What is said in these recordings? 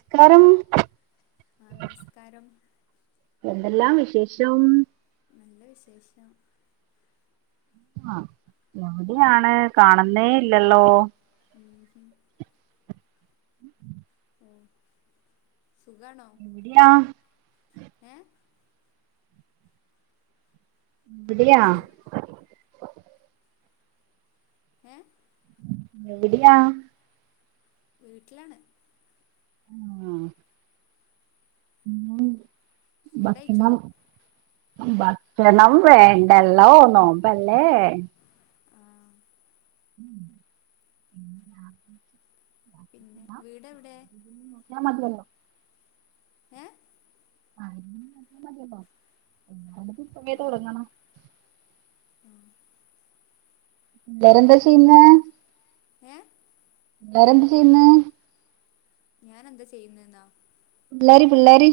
സ്കാരം ആ നമസ്കാരം ശേഷം നല്ല വിശേഷം ആ ആ എവിടെയാണ് കാണുന്നേ ഇല്ലല്ലോ ഉം ഓ സുഖണോ എവിടെയാ ഏ വിടിയാ സു ഏ എവിടയാ വീട്ടിലാണ് ആഹ് [unintelligible] ഫുഡ് കഴിച്ചോ ഭക്ഷണം ഭക്ഷണം വേണ്ടല നോമ്പല്ലേ ആ [inaudible] ആ പിന്നെ വീടെവിടെ [inaudible] നോക്കിയ മതിയല്ലോ ഏ [inaudible] [unintelligible] തുടങ്ങണം ആഹ് എല്ലരും എന്താ ചെയ്യുന്നേ ഏ പിള്ളാര് എന്ത് ചെയ്യുന്ന് ഞാൻ എന്താ ചെയ്യുന്നേന്നോ പിള്ളേര് പിള്ളേര്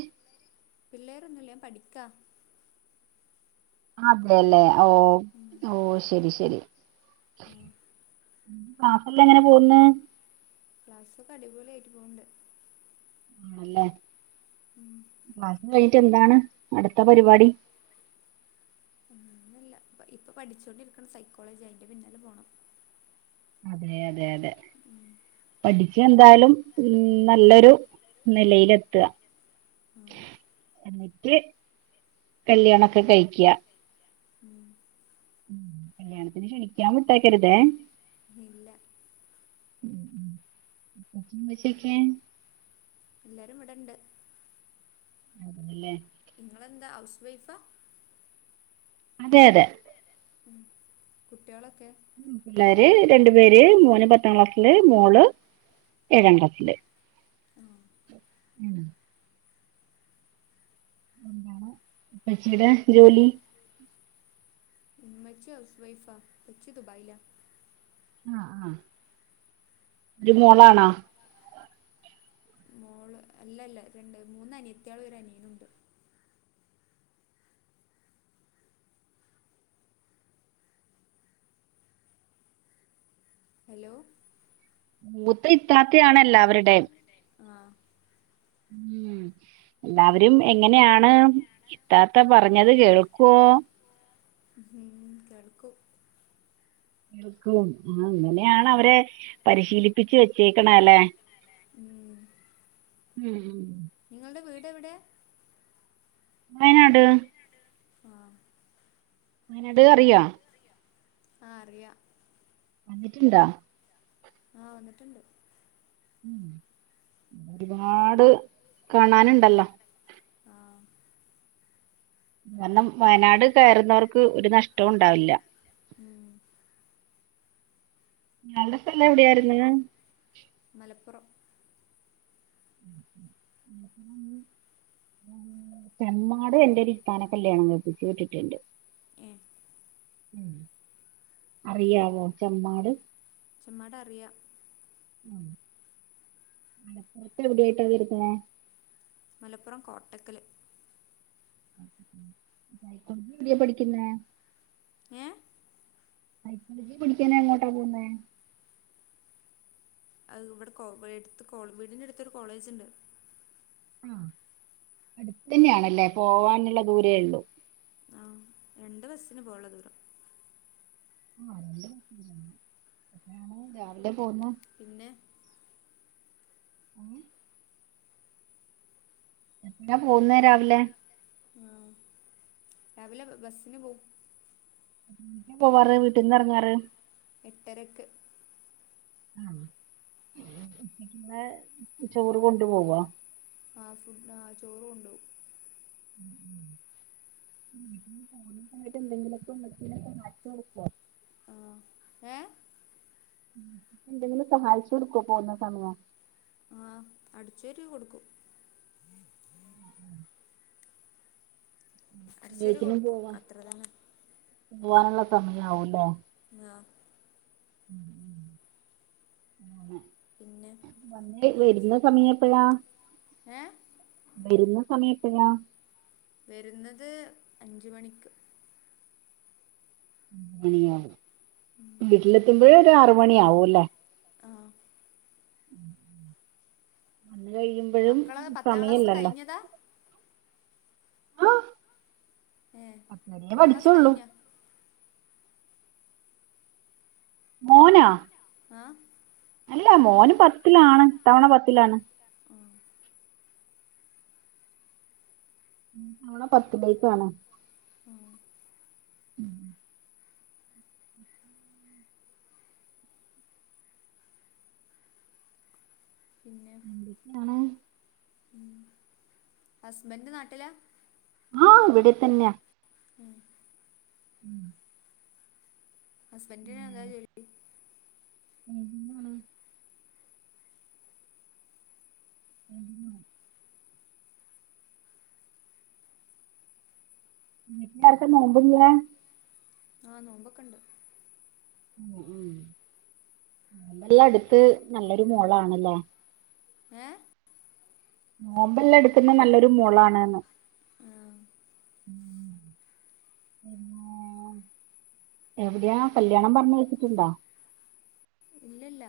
പിള്ളേരൊന്നുല്ല ഞാൻ പഠിക്കാ അതെല്ലേ ഓ ഓ ശരി ശരി ഉമ് ക്ലാസല്ലാം എങ്ങനെ പോവ്ന്ന് ക്ലാസ്സ് ഒക്കെ അടിപൊളി ആയിട്ട് പോവ്ണ്ട് ആണല്ലേ ഉം [unintelligible] റ്റ് എന്താണ് അടുത്ത പരിപാടി [unintelligible] ല്ല ഇപ്പൊ പഠിച്ചോണ്ടിരിക്ണ സൈക്കോളജിയാ. അയിന്റെ പിന്നാലെ പോണം അതെ അതെ അതെ ഉം പഠിച്ച് എന്തായാലും ഉം നല്ലൊരു നിലയിലെത്ത്വാ [unintelligible] എന്നിട്ട് കല്യാണോക്കെ കഴിക്ക്യാ [unintelligible] മ്കല്യാണത്തിന് ക്ഷണിക്കാൻ വിട്ടേ ക്കരുതെ ഇല്ല മ് മ് ഉമ്മച്ചിയൊക്കെ എല്ലാരും വിടെണ്ട് അതേല്ലേ നിങ്ങളെന്താ ഹൗസ് വൈഫാ അതെ അതെ കുട്ടിയോളൊക്കെ പിള്ളേര് രണ്ടു പേര് മോന് പത്താം ക്ലാസില് മോള് ഏഴാം ക്ലാസില് ആ ഉപ്പച്ചിടെ ജോലി ഉമ്മച്ചി ഹൗസ് വൈഫാ ഉപ്പച്ചി ദുബായില ആ ആ ഒരു മോളാണോ മോള് അല്ലല്ല രണ്ട് മൂന്ന് അനിയത്തയള് ഒരു അനിയനുണ്ട് ഹലോ മൂത്ത ഇത്താത്ത ആണ് എല്ലാവരുടേം ആ ഉം എല്ലാവരും എങ്ങനെയാണ് ഇത്താത്ത പറഞ്ഞത് കേൾക്കോ വോ ഉം കേൾക്കും കേൾക്കും ആ അങ്ങനെയാണ് അവരെ പരിശീലിപ്പിച്ചു വെച്ചേക്കണെ അലെ ഉം ഉം നിങ്ങൾടെ വീട് എവിടെ വയനാട് ആ വയനാട് അറിയോ ആ അറിയാം വന്നിട്ട്ണ്ടാ ആ വന്നിട്ട്ണ്ട് ഒരുപാട് കാണാന്ണ്ടല്ലോ ആ കാരണം വയനാട് കയറുന്നവർക്ക് ഒരു നഷ്ടവുംണ്ടാവില്ല ഉം ഇയാൾടെ സ്ഥലം എവിടെയാര്ന്ന് മലപ്പുറം ചെമ്മാട് എന്റെ ഒരു ഇത്താനെ കല്യാണം കഴിപ്പിച്ച് വിട്ടിട്ട്ണ്ട് ഏ അറിയാവോ ചെമ്മാട് ചെമ്മാടറിയ മലപ്പുറത്തെവിടെയായിട്ടാ വര്ന്നെ മലപ്പുറം കോട്ടക്കല് എവിടെയാ പഠിക്ക്ന്നേ ഏ [unintelligible] ക്കാനെങ്ങോട്ടാ പോവുന്നേ അത് ഇവ്ടെ കോ വീട്ത്ത് കോ വീടിന്റെ അട്ത്തൊര് കോളേജ്ണ്ട് ആ അടുത്തന്നെയാണല്ലേ പോവാനുള്ള ദൂരേ ഉള്ളു ആ രണ്ട് ബസ്സ്ന് പോവാൻള്ള ദൂരം ആ രണ്ട്ബസ്സ്ന് പോണം എപ്പഴാണ് രാവിലെ പോകുന്ന പിന്നെ ഉമ്മി എങ്ങനാ പോവുന്നേ രാവിലെ ആ രാവിലെ ബസ്സിന് പോവും എത്രമണിക്കാ പോവാറ് വീട്ടിന്നെറങ്ങാറ് എട്ടരക്ക് ആ ഉച്ചക്ക്ള്ള ചോറ് കൊണ്ടു പോവോ ആ ഫുഡ് ആ ചോറ്കൊണ്ടോവും ഉം ഉം വീട്ടിന്ന് പോകുന്നസമയത്ത് എന്തെങ്കിലൊക്കെ ഉമ്മച്ചീനെ സഹായിച്ച് കൊട്ക്കോ ആ ഏ ഉമ്മച്ചിക്കെന്തെങ്കിലും സഹായിച്ചു കൊടുക്കോ പോവുന്ന സമയം ആ അടിച്ച്വാരി കൊട്ക്കും ആഹ് ഉം അടിച്ച്വാരി കൊടുക്കും അത്രതന്നെ പൂവാനുള്ള സമയാവുംലെ ആ മ്മ്-മ്മ് അങ്ങനെ പിന്നെ നന്നേ വരുന്ന സമയെപ്പളാ ഏ വരുന്ന സമയെപ്പഴാ വരുന്നത് അഞ്ച് മണിക്ക് അഞ്ച്മണിയാവും വീട്ടിലെത്തുമ്പഴ് ഒരാറ്മണിയാവുഅല്ലേ ആഹ് വന്ന് കഴിയുമ്പോഴും മക്കള് പത്താം ക്ലാസ് സമയില്ലല്ലോ കഴിഞ്ഞതാ ഏ അങ്ങനേ പത്താം ക്ലാസ് പഠിച്ചൊള്ളു കഴിഞ്ഞാ മോനാ എഹ് അല്ല മോന് പത്തിലാണ് ഇത്തവണ പത്തിലാണ് ഇത്തവണ പത്തിലേക്കാണാ ഉംഹ് ഉം എന്തൊക്കെയാണ് ഉം ഹസ്ബന്റ് നാട്ടിലാ ആഹ് ഇവിടെതന്നെയാ ഉം ഉംഹ് ഹസ്ബന്റ്ന് എന്താജോലി വെൽഡിങ്ങാണ് വെൽഡിങ് വീട്ടുലാർക്കാ നോമ്പില്ല്യേ ആഹ് നോമ്പൊക്ക്ണ്ട് ഉം-ഉം നോമ്പെല്ലാട്ത്ത് നല്ലൊരു മോളാണല്ലേ ഏ നോമ്പെല്ലാട്ക്കുന്ന നല്ലൊരു മോളാണ്ന്ന് ആ ഉംഹ് പിന്ന എവിടെയാ കല്യാണം പറഞ്ഞ് വെച്ചിട്ടുണ്ടാ ഇല്ലല്ല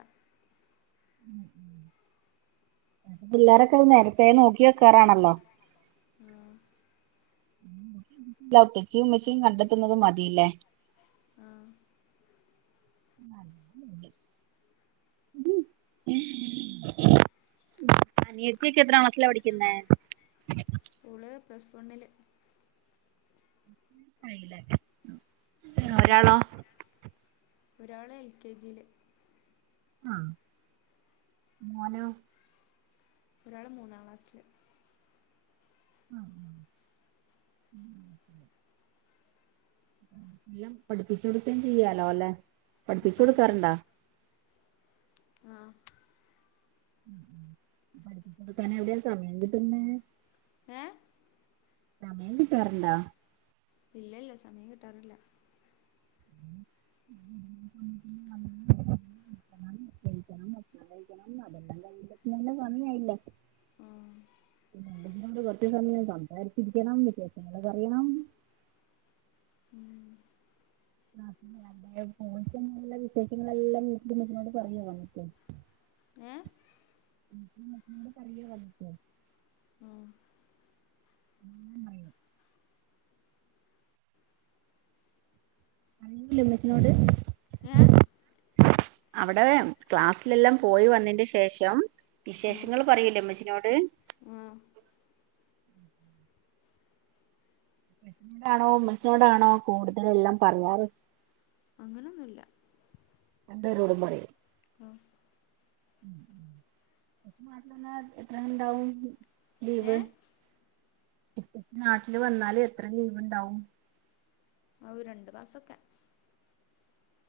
പിള്ളേരൊക്കെ അത് നേരത്തെ നോക്കി വെക്കാറാണ് ആണോ ആ ല്ല ഉപ്പച്ചി ഉമ്മച്ചിം കണ്ടെത്തുന്നത് മതില്ലേ ആ അത് മതി അനിയത്തിക്കെ എത്രാം ക്ലാസ്സിലാ പഠിക്കുന്നേ ഓള് പ്ലസ് വണ്ണില് ആയില്ലേ ഉം ഒരാളോ ഒരാള് എൽ കെ ജി ല് ആ മോനോ? ഒരാള് മൂന്നാം ക്ലാസ്സില് ആ ഉം ഉം ഉം എല്ലാം പഠിപ്പിച്ചു കൊടുക്കേം ചെയ്യാലോല്ലെ ആ പഠിപ്പിച്ചൊടുക്കാറുണ്ടോ ആ ഉം ഉം പഠിപ്പിച്ചൊടുക്കാനെവിടെയാ സമയം കിട്ടുന്നെ ഏ സമയം കിട്ടാറുണ്ടോ ഇല്ലല്ല സമയം കിട്ടാറില്ല [inaudible] ക്കണം അതെല്ലാം കഴിയുമ്പഴ്ക്കും പിന്നെ സമയായില്ലേ ആ പിന്നെ [unintelligible] [unintelligible] സംസാരിച്ചിരിക്കണം വിശേഷങ്ങള് പറയണം ഉം ആ [unintelligible] പോയിട്ട് വന്ന്ള്ള വിശേഷങ്ങളെല്ലാം വീട്ടില് [unintelligible] പറയോ വന്നിട്ട് ഏ [inaudible] പറയോ വന്നിട്ട് ഉം എന്നും പറയോ പറില്ലോഉമ്മച്ചീനോട് ഏ അവടെ ക്ലാസ്സിലെല്ലാം പോയി വന്നേന്റെ ശേഷം വിശേഷങ്ങള് പറയീലെ ഉമ്മച്ചീനോട് ആ ഇപ്പച്ചിനോടാണോ ഉമ്മച്ചിനോടാണോ കൂടുതലെല്ലാം പറയാറ് അങ്ങനൊന്നുല്ല രണ്ടെരോടും പറയും ആ ഉം ഉം [unintelligible] എത്ര ഇണ്ടാവും ഏ ലീവ് ഇപ്പച്ചി നാട്ടില് വന്നാല് എത്ര ലീവ് ഇണ്ടാവും ആ ഒരണ്ടു മാസൊക്കെ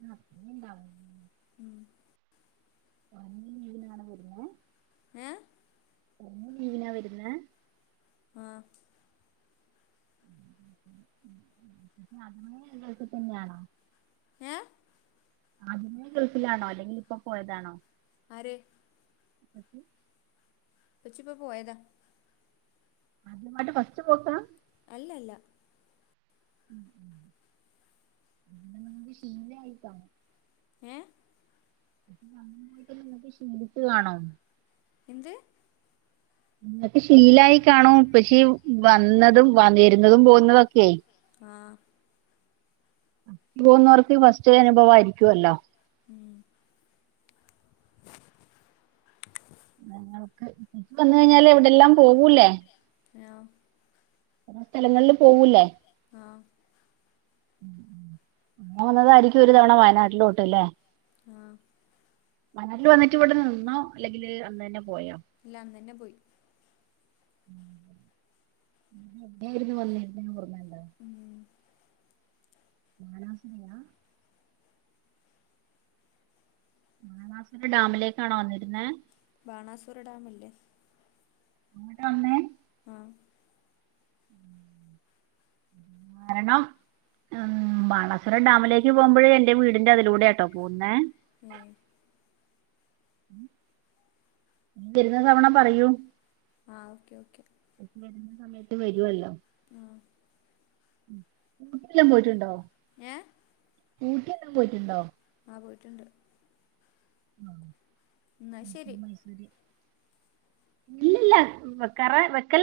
ആ അത്രേണ്ടാവുല്ലേ ഉം കുറഞ്ഞ ലീവിനാണോ വരുന്നേ ഏ കുറഞ്ഞലീവിനാ വരുന്നേ ആ ആദ്യമേ ഈ ഗൾഫ് തന്നേണോ ഏ ആദ്യമേ ഗൾഫിലാണോ അല്ലെങ്കിലിപ്പൊ പോയതാണോ ആര് ഇപ്പച്ചി ഉപ്പച്ചിപ്പോ പോയതാ ആദ്യമായിട്ട് ഫസ്റ്റ് പോക്കാ അല്ലല്ല ഉം ഉം പിന്നെ ങ്ങക്ക് ശീലായി കാണും ഏ ഈ വന്നും പോയിട്ടൊന്നും ങ്ങക്ക് ശീലിച്ചു കാണും എന്ത് ഇങ്ങക്ക് ശീലായി കാണും പക്ഷേ വന്നതും വാ ന്നെരുന്നതും പോവുന്നതും ഒക്കെ ആ പോന്നോർക്കെ ഫസ്റ്റെ അനുഭവായിരിക്കൊല്ലോ ഉം ഞങ്ങൾക്ക്. വന്ന് ഉം കഴിഞ്ഞാല് ഇവിട്തെല്ലാം പോവൂല്ലേ? ആ സ്ഥെലങ്ങളില് പോവൂല്ലേ ആ ആ വന്നതായിരിക്കും ഒരു തവണ വയനാട്ടിലോട്ട് ല്ലേ ആഹ് വയനാട്ടില് വന്നിട്ട് ഇവിടെ നിന്നോ ഇല്ലെങ്കില് അന്നന്നെ പോയാ? ഇല്ല അന്ന്ന്നെ പോയി [unintelligible] ഉം [unintelligible] വാണാസുര ഡാമിലേക്കാണോ വന്നിരുന്നേ ബാണാസുര ഡാമല്ലേ? വന്നേ ആ വരണം ഉം ബാണസുരം ഡാമിലേക്ക് പോവുമ്പൊഴേ എന്റെ വീടിന്റെ അതിലൂടെയാട്ടോ പോകുന്നേ ഉം വരുന്ന തവണ പറയൂ ആഹ് ഓക്കേ ഓക്കേ വരുവല്ലോ [unintelligible] പോയിട്ടുണ്ടോ? ഏ ഊട്ടിയെല്ലാം പോയിട്ടുണ്ടോ? ആ പോയിട്ടുണ്ട് എന്നാൽ ശരി മൈസൂര് ഇല്ല് ഇല്ല വെക്കാറേ വെക്കല്ലേ